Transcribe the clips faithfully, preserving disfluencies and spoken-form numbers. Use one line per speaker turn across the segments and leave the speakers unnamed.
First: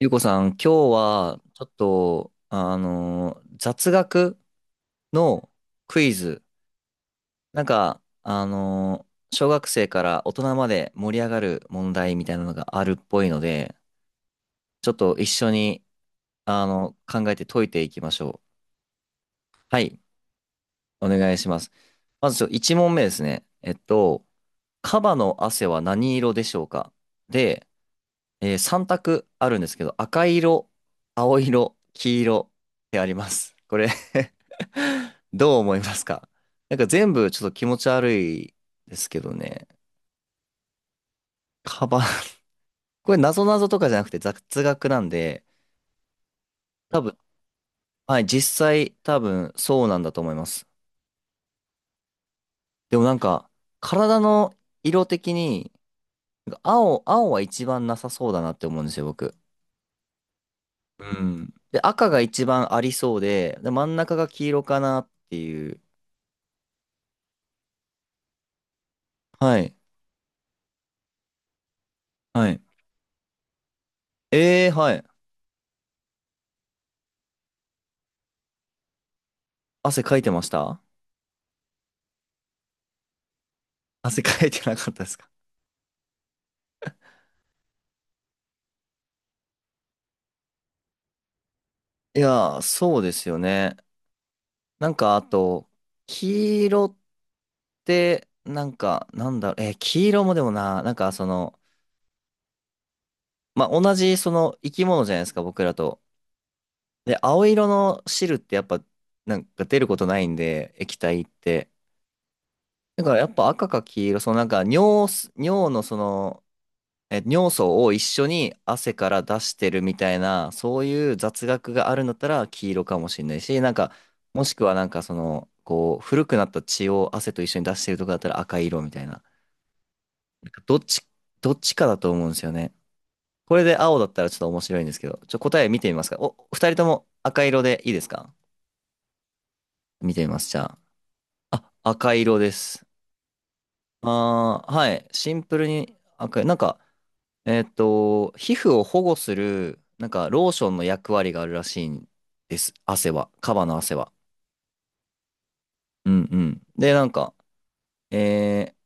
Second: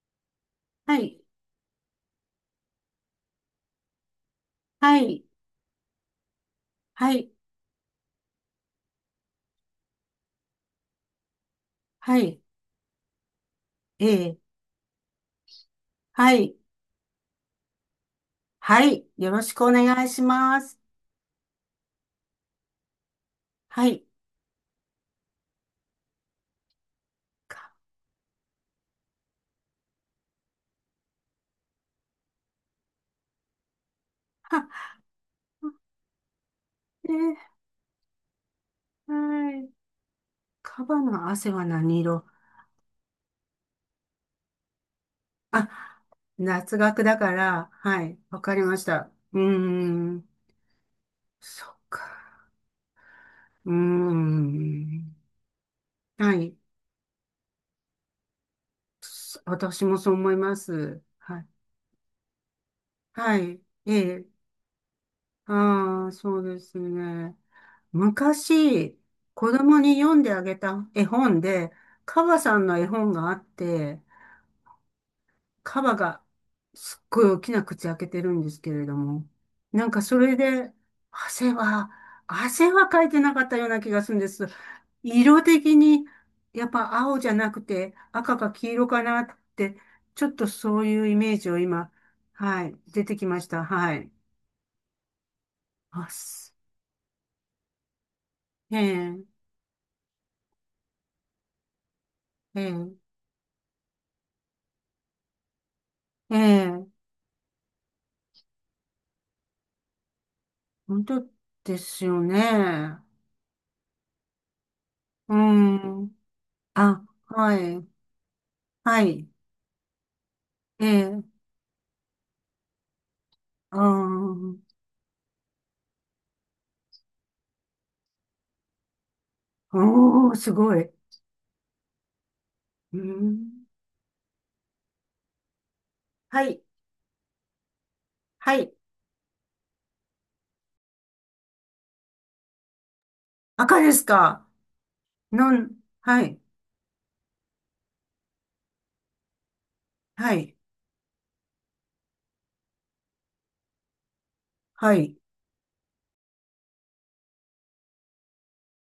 ゆうこさん、今日
はい、
はちょっと、あのー雑学
はい、
のクイズ。
はい、
なんか、あのー小学生から大人まで盛り上がる問題
は
みたい
い、
なのがあるっぽいので、
ええ、
ちょっと一緒に、
はい、
あの、考えて解いていきましょう。
はい、よろしくお
はい、
願いします。
お願いします。まずちょ、いちもんめ問目ですね。えっ
はい、
と、カバの汗は何色でしょうか？
か、
で、えー、さんたく択あるんですけど、赤色、青色、黄色ってあります。これ、 どう思いますか？なんか
え
全部
え、
ちょっと気持ち悪いですけど
は
ね。
い、カバの汗は
カ
何
バン。
色？
これ謎々とかじゃなくて雑学なんで、
あ、夏
多
学だ
分、
から、はい、
はい、
わか
実
りまし
際
た。
多
うー
分そうなんだと
ん、
思います。
そっか、
でもなんか、
うー
体の色
ん、
的に、
はい、
青、青は一番なさそうだなって思うんですよ、僕。
私もそう思います。
う
はい、
ん。で、赤が一番ありそう
は
で、
い、
で、真
え
ん中
え、
が黄色かなっていう。
ああ、そうですね。昔、子
はい。
供に読んであげた絵本で、カバ
は
さ
い。
んの絵本があって、
ええ、はい。
カバがすっごい大きな口開けてるんですけれども、なんか
汗か
そ
いて
れ
まし
で、
た？
汗は、汗はかいてなかったような気が するん
汗
です。
かいてなかったですか？
色的に、やっぱ青じゃなくて赤か黄色かなって、ちょっとそういうイメージを今、
いやー、
はい、
そう
出
で
てき
すよ
ました。
ね。
はい。
なんか、あと、
あ、す
黄色って、な
え
んか、なん
え、
だろう、えー黄色もでもな、なんか、その、
ええ。
まあ、同じ、その、生き物じゃないですか、僕らと。
ええ、
で、青色の汁ってやっぱ、なんか出ることないんで、液
本
体
当
って。
ですよね。
だから、やっぱ赤か黄色、その、なんか、尿す、
う
尿の、そ
ん。
の、
あ、
え、尿
は
素
い、
を一緒に汗
は
から
い、
出してるみたいな、そう
え
いう
え、
雑学があるんだったら黄色かもしれないし、なん
あ
か、もし
ー、
くはなんかその、こう、古くなった血を汗と一緒に出してるとかだったら赤い色みたいな。
おー、
な
す
んか
ご
どっ
い。
ち、どっちかだと思うんですよね。
う
こ
ん、
れで青だったらちょっと面白いんですけど、ちょ、答え見てみますか。お、
はい、
ふたりとも赤色でいいですか？
はい。
見てみます、じゃあ。あ、赤色です。
赤ですか？
あー、はい。シン
な
プル
ん、
に
はい、
赤い。なんか、えーっと、皮膚を保護する、なんか、
は
ロー
い、
ションの役割があるらしいんです。汗は。カバの汗は。
はい。
うんうん。で、なんか、えー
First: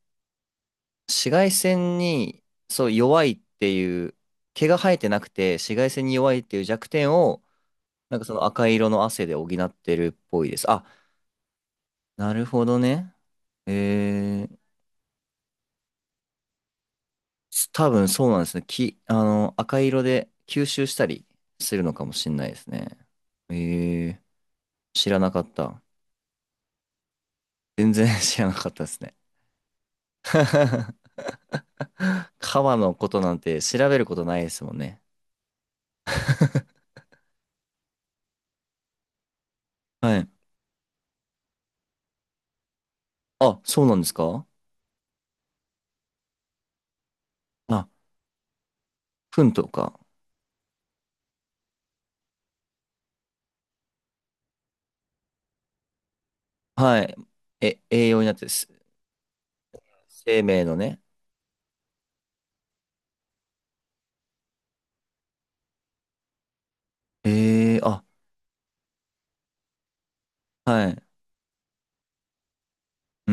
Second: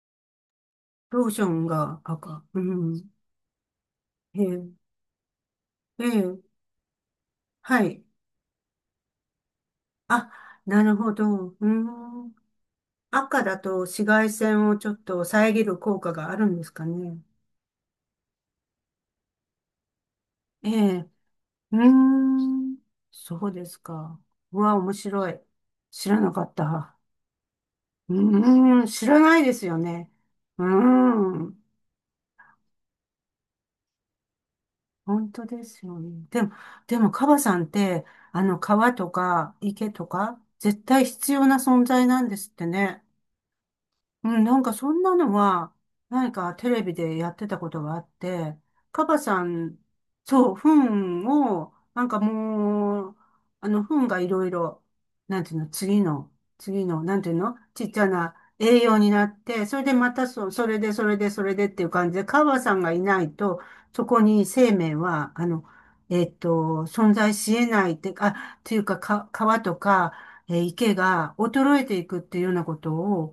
ロー
紫
ショ
外
ン
線
が
に、
赤。う
そう、
ん、
弱いっていう、
え
毛が
え、
生えてなくて、紫外
え
線に弱い
え、
っていう弱点を、
はい。
なんかその赤色の汗で補ってるっ
あ、
ぽいです。
な
あ、
るほど。う
な
ん、
るほどね。
赤だと紫外
えー、
線をちょっと遮る効果があるんですかね。
多分そうなんですね。き、あの、赤色で吸
え
収した
え、
りす
うー
るのかもしれないです
ん。
ね。
そう
え
ですか。
ー、
うわ、面
知ら
白
な
い。
かった。
知らなかった。
全然
う
知らなかっ
ー
た
ん、
です
知
ね。
らないですよね。うー ん。
川のことなんて調べることないですもんね。
本当ですよね。でも、でも、カバさんって、あの、川とか池と
はい。
か、絶対必要な存在なんですってね。
あ、そうなんです
うん、
か？
なんかそんなのは、何かテレビでやってたこと
あ、
があって、カバさ
糞と
ん、
か。
そう、糞を、なんかもう、あの、糞がいろいろ、なんていうの、次の、次の、
は
な
い。
んていうの、
え、
ちっちゃ
栄養になっ
な
てす、
栄養になって、それでまた
生
そ、
命
そ
の
れで、
ね。
それで、それでっていう感じで、カバさんがいないと、そこに生命は、あの、えっと、存在し得
ええ
ないっ
あ、
て、あ、っていうか、か、川とか、えー
は
池
い。
が衰えていくっていうようなことを、
う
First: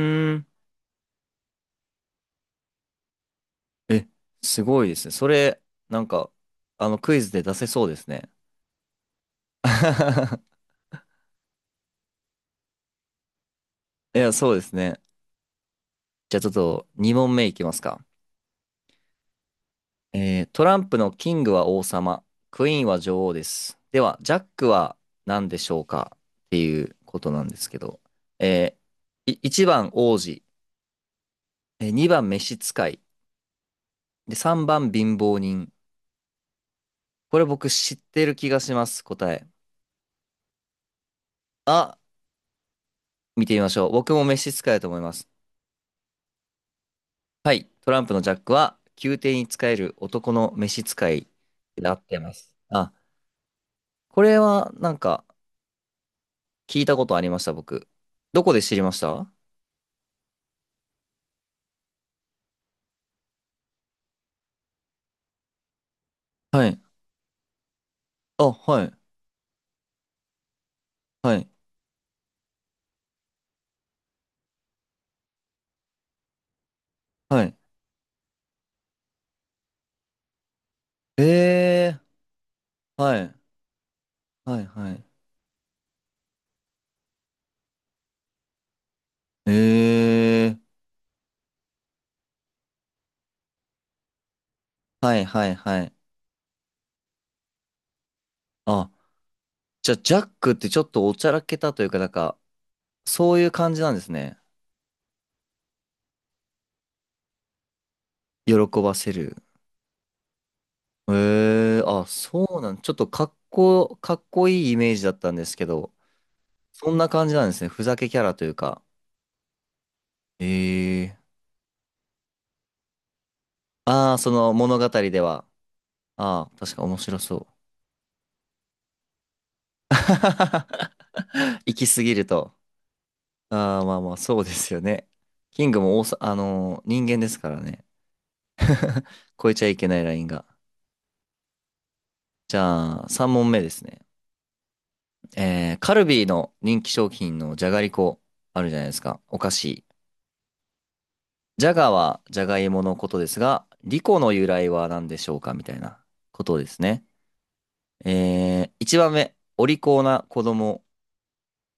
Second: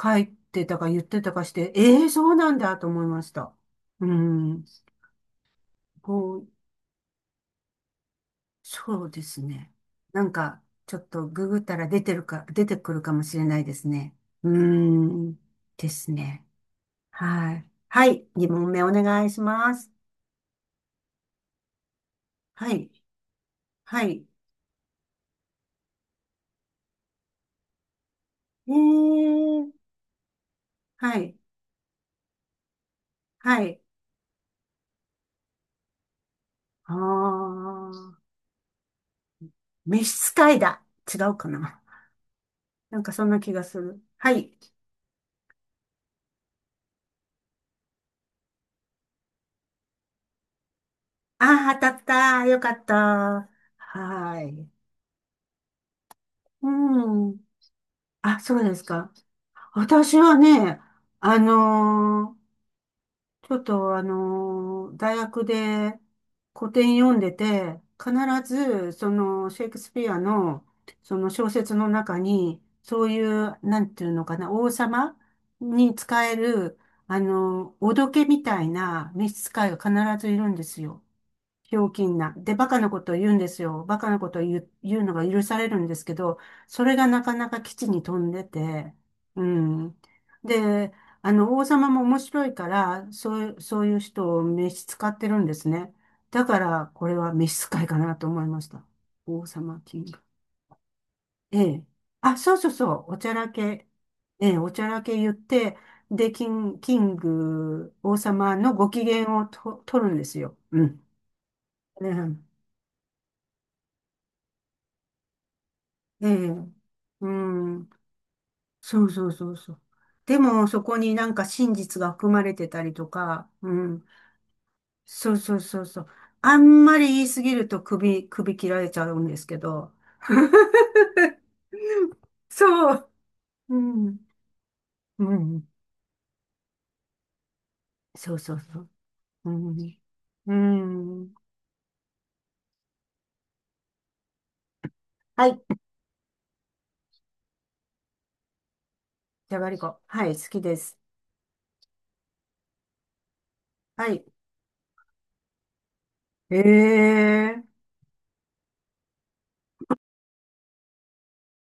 書い
ん。
てたか言ってたかして、ええー、そうなんだと思いました。う
え、す
ん、
ごいですね。それ、なんか、
こう、
あの、クイズで出せそうですね。
そうですね。なんか、ちょっとググったら出てるか、出てくるかもしれないですね。
いや、
う
そうですね。
ん、です
じゃあ
ね。
ちょっと、にもんめ問目
は
いき
い。
ますか？
はい、に問目お願いします。
えートランプのキングは王様、ク
は
イーン
い、
は女王です。で
は
は、
い。
ジャックは何でしょうかっていうことなんですけど、え
え
ー、1
え、
番王子、
はい、
えにばん召使い、
はい。
で、さんばん貧乏人。
あ
これ僕知っ
ー、
てる気がします、答え。
召使いだ。違うかな。
あ、
なんかそんな
見
気
てみ
が
ま
す
しょう。
る。
僕も
は
召使
い。
いだと思います。はい、トランプのジャックは宮廷に仕える男の召使い
ああ、当た
で合っ
っ
てま
た。
す。
よかっ
あ、
た。
これ
はい。
はなんか
う
聞いたことあり
ん。
ました、僕。
あ、
どこ
そ
で
う
知
で
り
す
まし
か。
た？
私はね、あのーちょっとあのー大学で
は
古
い。
典読んでて、必
あ、は
ず、
い、
その、シェイクスピアの、その
はい、
小説の中に、そういう、なんていうのかな、王様に使える、あ
はい。
のーおどけみたいな召使いが必ずいるんですよ。ひょう
えー、
きんな。で、バカなことを
は
言う
い、
んですよ。バカなことを言
はい、
う、
は
言う
い。
のが許されるんですけど、それがなかなか基地に飛んでて、う
え
ん。
ー、
で、あの、王様も面白いから、そういう、そういう人を召使っ
はい、
てるん
は
で
い、
す
はい。
ね。だから、これは召使いかなと思いました。
あ、
王様
じゃあ、
キング。
ジャックってちょっとおちゃらけ
え
たとい
え。
うか、なん
あ、
か、
そうそうそう。おちゃ
そうい
ら
う感じ
け。
なんですね。
ええ、おちゃらけ言って、で、キン、キング、王様
喜
のご
ば
機
せ
嫌
る。
をと、取るんですよ。うん。
えー、あ、
ね、
そうなん、ちょっとかっこ、かっこいいイメージだったんですけど、
ええ、
そんな
う
感じなんですね。ふ
ん、
ざけキャラというか。
そうそうそうそう。でも、そこに
えー、
なんか真実が含まれてたりとか、うん、
ああ、その物語で
そう
は。
そうそうそう。
あ
あ
あ、
ん
確か面
まり
白
言い
そ
す
う。
ぎると首、首切られちゃうんですけど。
行き過ぎると。
そう、う
ああ、まあまあ、
ん、
そうですよね。
う
キ
ん、
ングも大さ、あのー人間ですからね。
そうそうそう。う
超えちゃいけな
ん、
いラインが。
うん。
じゃあ、さんもんめ問目ですね。
はい、
えー、カルビーの人気商品のじゃがりこ、あるじゃないですか。お菓
じゃがり
子。
こ。はい、好きです。
じゃがはじゃがいものことですが、リ
は
コ
い。
の由来は何でしょうかみたいなこ
え
とですね。
え、
えー、いちばんめ、お利口な子供。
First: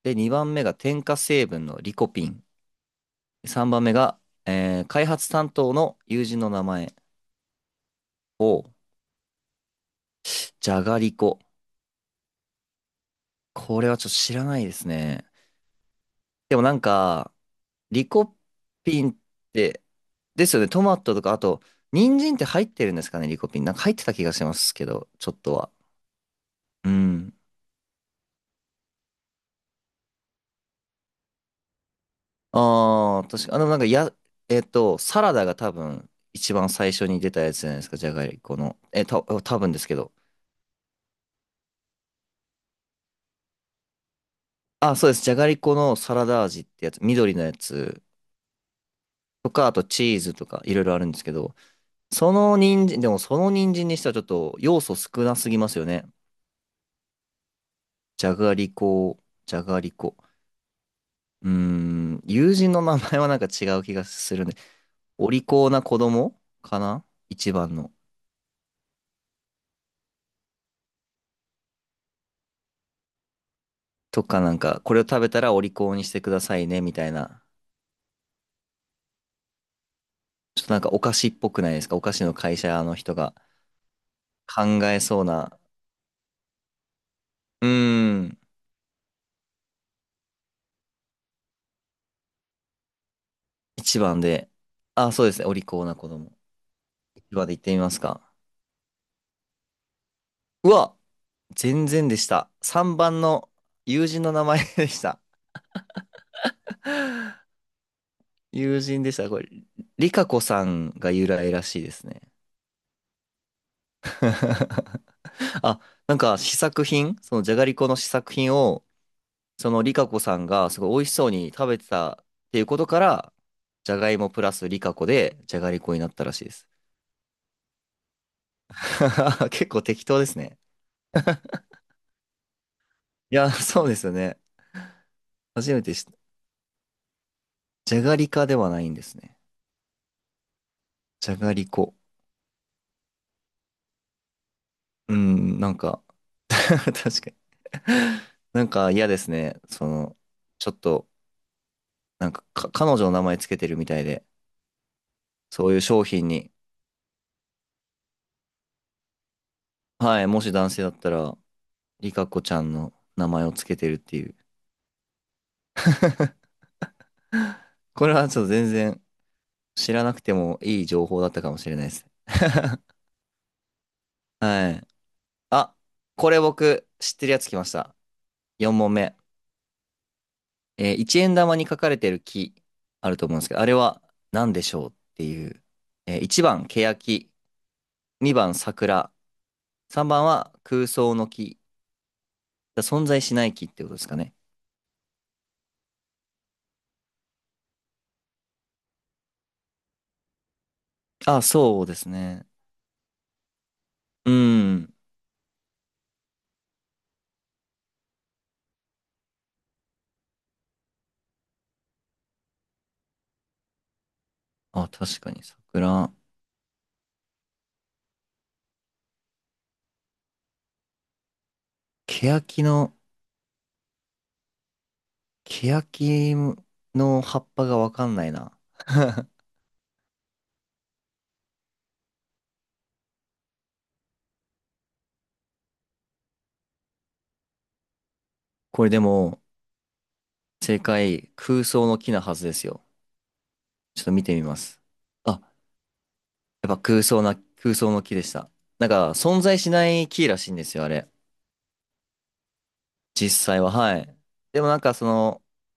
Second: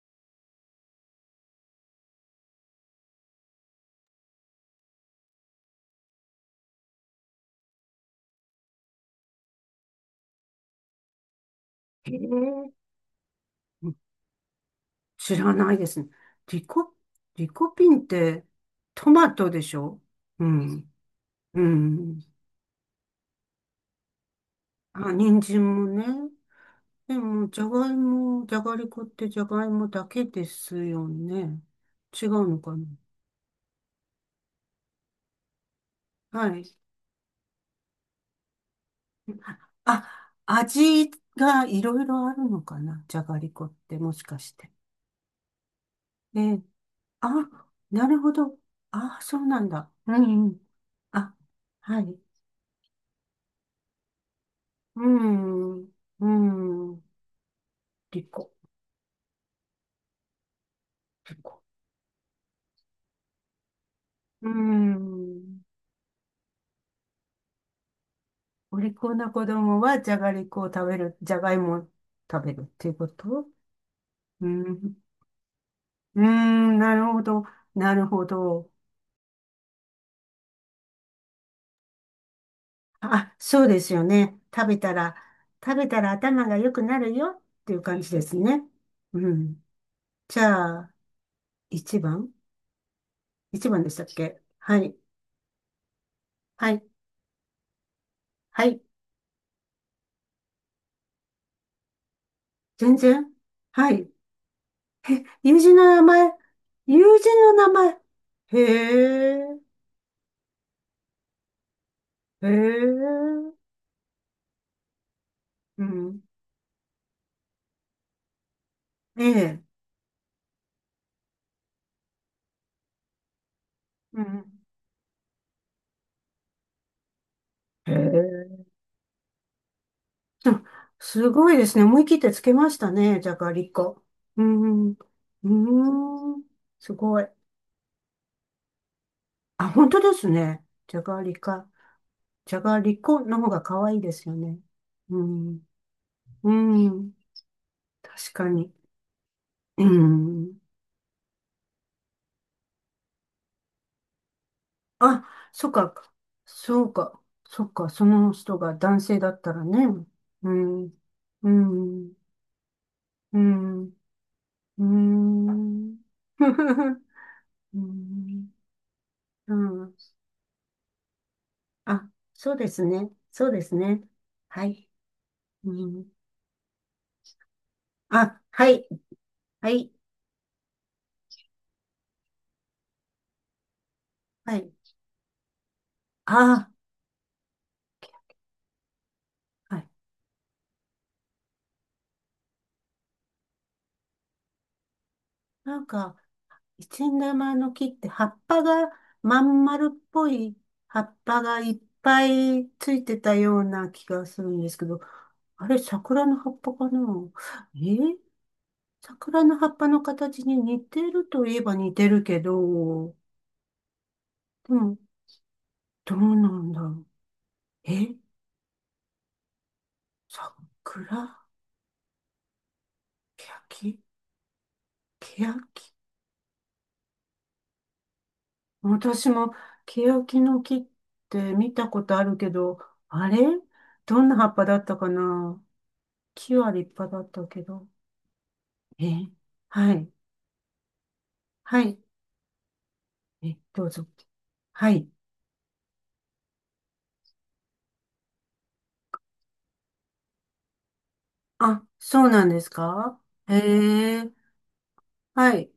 で、にばんめが添加成分のリコピン。さんばんめが、えー開発担当の友人の名前を、じゃがりこ。
ええ、
これはちょっと知らないですね。
知らないですね。
でも
リ
なん
コ、
か、
リコピンっ
リコ
て
ピ
ト
ンっ
マトでし
て、
ょ？う
ですよね、ト
ん。
マトとか、あと、
う
人
ん。
参って入ってるんですかね、リコピン。なんか入ってた気がしますけど、
あ、
ちょっ
人
とは。
参もね。
う
で
ん。
も、じゃがいも、じゃがりこってじゃがいもだけですよね。違うのかな？
ああ、確か、あの、なんか、や、えっと、サラダが多分、一
はい。
番最初に出たやつじゃないですか、じゃがりこの。え、た、多分ですけど。
あ、味がいろいろあるのかな、じゃがりこってもしかして。
あ、そうです。じゃがりこのサラ
え
ダ味
え、
ってやつ、
あ、
緑のやつ
なるほど。あ、そう
と
な
か、
ん
あと
だ。
チ
う
ーズ
ん
と
うん。
か、いろいろあるんですけ
あ、
ど、
はい。
その人参、でもその人参にしてはちょっと要素
う
少なすぎますよ
ん。
ね。
うん。り
じゃ
こ。
がりこ、じゃがりこ。
り
うー
こ。
ん、友人の名前はなんか違う気がする
う
ね。お利
ん。
口な子供かな、一番の。
お利口な子供はじゃがりこを食べる、じゃがいもを食べるっていうこと？
とか
う
なんか、
ん。
これを食べたらお利口にし
う
て
ー
ください
ん、
ね、
な
みた
る
い
ほど。
な。
なるほど。
ちょっとなんかお菓子っぽくないですか？お菓子の会社の人
あ、
が
そうですよね。
考
食べた
え
ら、
そうな。
食べたら頭が良くなるよっ
うー
ていう感じです
ん、
ね。うん。じゃあ、いちばん ?いち 番でし
一
たっ
番
け？
で。
はい。
あ、そうですね。お利口な子供。
はい。
一番で言ってみますか？
はい。
うわ、全然でした。
全
さんばん
然。
の
は
友
い。
人の名前でした。
友人の名前。友人の名前。
友人でした。こ
へ
れ、
え。
リカコさんが由来らしいですね。
へえ。
あ、
う
なん
ん。
か試作品、そのじゃがりこの試作品を、
ええ。
そのリカコさんがすごい美味しそうに食べてたっていうことから、じゃがい
う
もプラ
ん。
スリカコでじゃがりこになったらしいです。
へえ。
結構適当ですね。
あ、すごいですね。思い切ってつけましたね。じゃ
いや、
がり
そうで
こ。
すよね。
うん。うー
初めて知った。
ん。すごい。
じゃがりかではないんですね。
あ、本当ですね。じゃが
じ
り
ゃがり
か。
こ。
じゃがりこの方が可愛いですよね。
う
う
ん、
ん。
なんか
うん。
確かに
確か
なん
に。
か嫌ですね。
う
その、
ん。
ちょっと、なんか、か彼女の名前つけてるみたいで、
あ、
そ
そっ
ういう商
か。
品に、
そうか。そっか。その人が男性だったらね。
はい、も
う
し男性だっ
ん。
たら、
う
リ
ん。
カコちゃんの名
う
前をつけて
ん。
るっていう。
うん。う
これはちょっと
ん。
全然
う
知
ん。
らなくてもいい情報だったかもしれないです。
あ、そうです ね。そうですね。は
はい。
い。う
あ、
ん、
これ僕知ってるやつ来ました。
あ、はい。
よんもんめ問目。
はい。
えー、円玉に書かれてる木あると思うんですけど、あれは何
は
で
い。
しょうっていう。えー、いちばん、
あ
ケヤキ。にばん、桜。
あ、はい。
さんばんは空想の木。存在しない木ってことですかね。
なんか、一円玉の木って葉っぱがまん丸っぽい葉っぱ
あ、
がいっ
そうです
ぱ
ね。
いついてたような気が
う
するんですけ
ん。
ど、あれ、桜の葉っぱかな？えー桜の葉っぱの形に似てるといえば似てるけど、で
あ、
も、
確かに桜。
どうなんだろう。え桜、
欅の、
ケヤキ、ケヤキ、
欅の葉っぱがわかんないな。
私も、ケヤキの木って見たことあるけど、あれ、どんな葉っぱだったかな？木は立派だったけど。
これで
え
も、
はい。
正解、空
は
想の
い。
木なはずですよ。
え、どう
ちょっ
ぞ。
と見てみます。
はい。
あ、やっぱ空想な、空想の木でした。なんか、存在しない木らしいんですよ、あれ。
あ、そうなんですか？
実
へ
際は、はい。
え、
でもなんか、その、
はい。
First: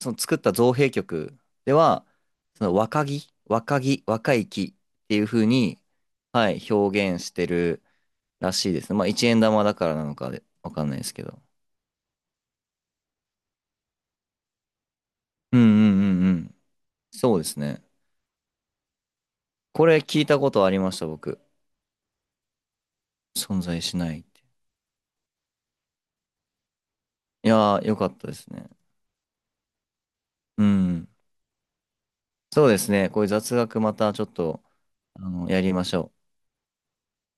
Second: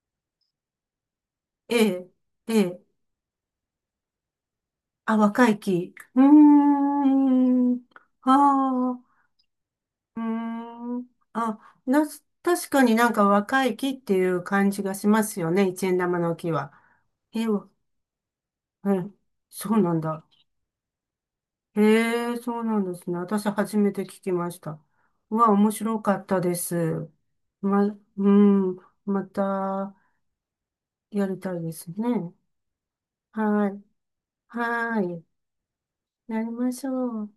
その作った造幣局で
え
は、
え、え
その
え。
若木、若木、若い木って
あ、
いう風
若い
に、
木。うー
はい、表現して
ん。
る。
あ
らしいですね。まあ、
あ、
いちえんだまだからなの
うー
かで、わかんないで
ん。
すけど。
あ、な、確かになんか若い木っていう感じがしますよ
うんう
ね。一円玉
んうんう
の木
ん。
は。
そう
え
で
え、
すね。
ええ、そう
こ
な
れ
ん
聞
だ。
いたことありました、僕。
へえ、そうなんですね。私
存
初
在
め
し
て
ない
聞
っ
き
て。
ました。うわ、面白かったです。
いやー、よ
ま、
かった
う
ですね。
ん、また
うん。
やりたいですね。
そうですね。こういう雑
は
学
い。
またちょっと、
は
あ
い。
の、やりましょう。
やりましょう。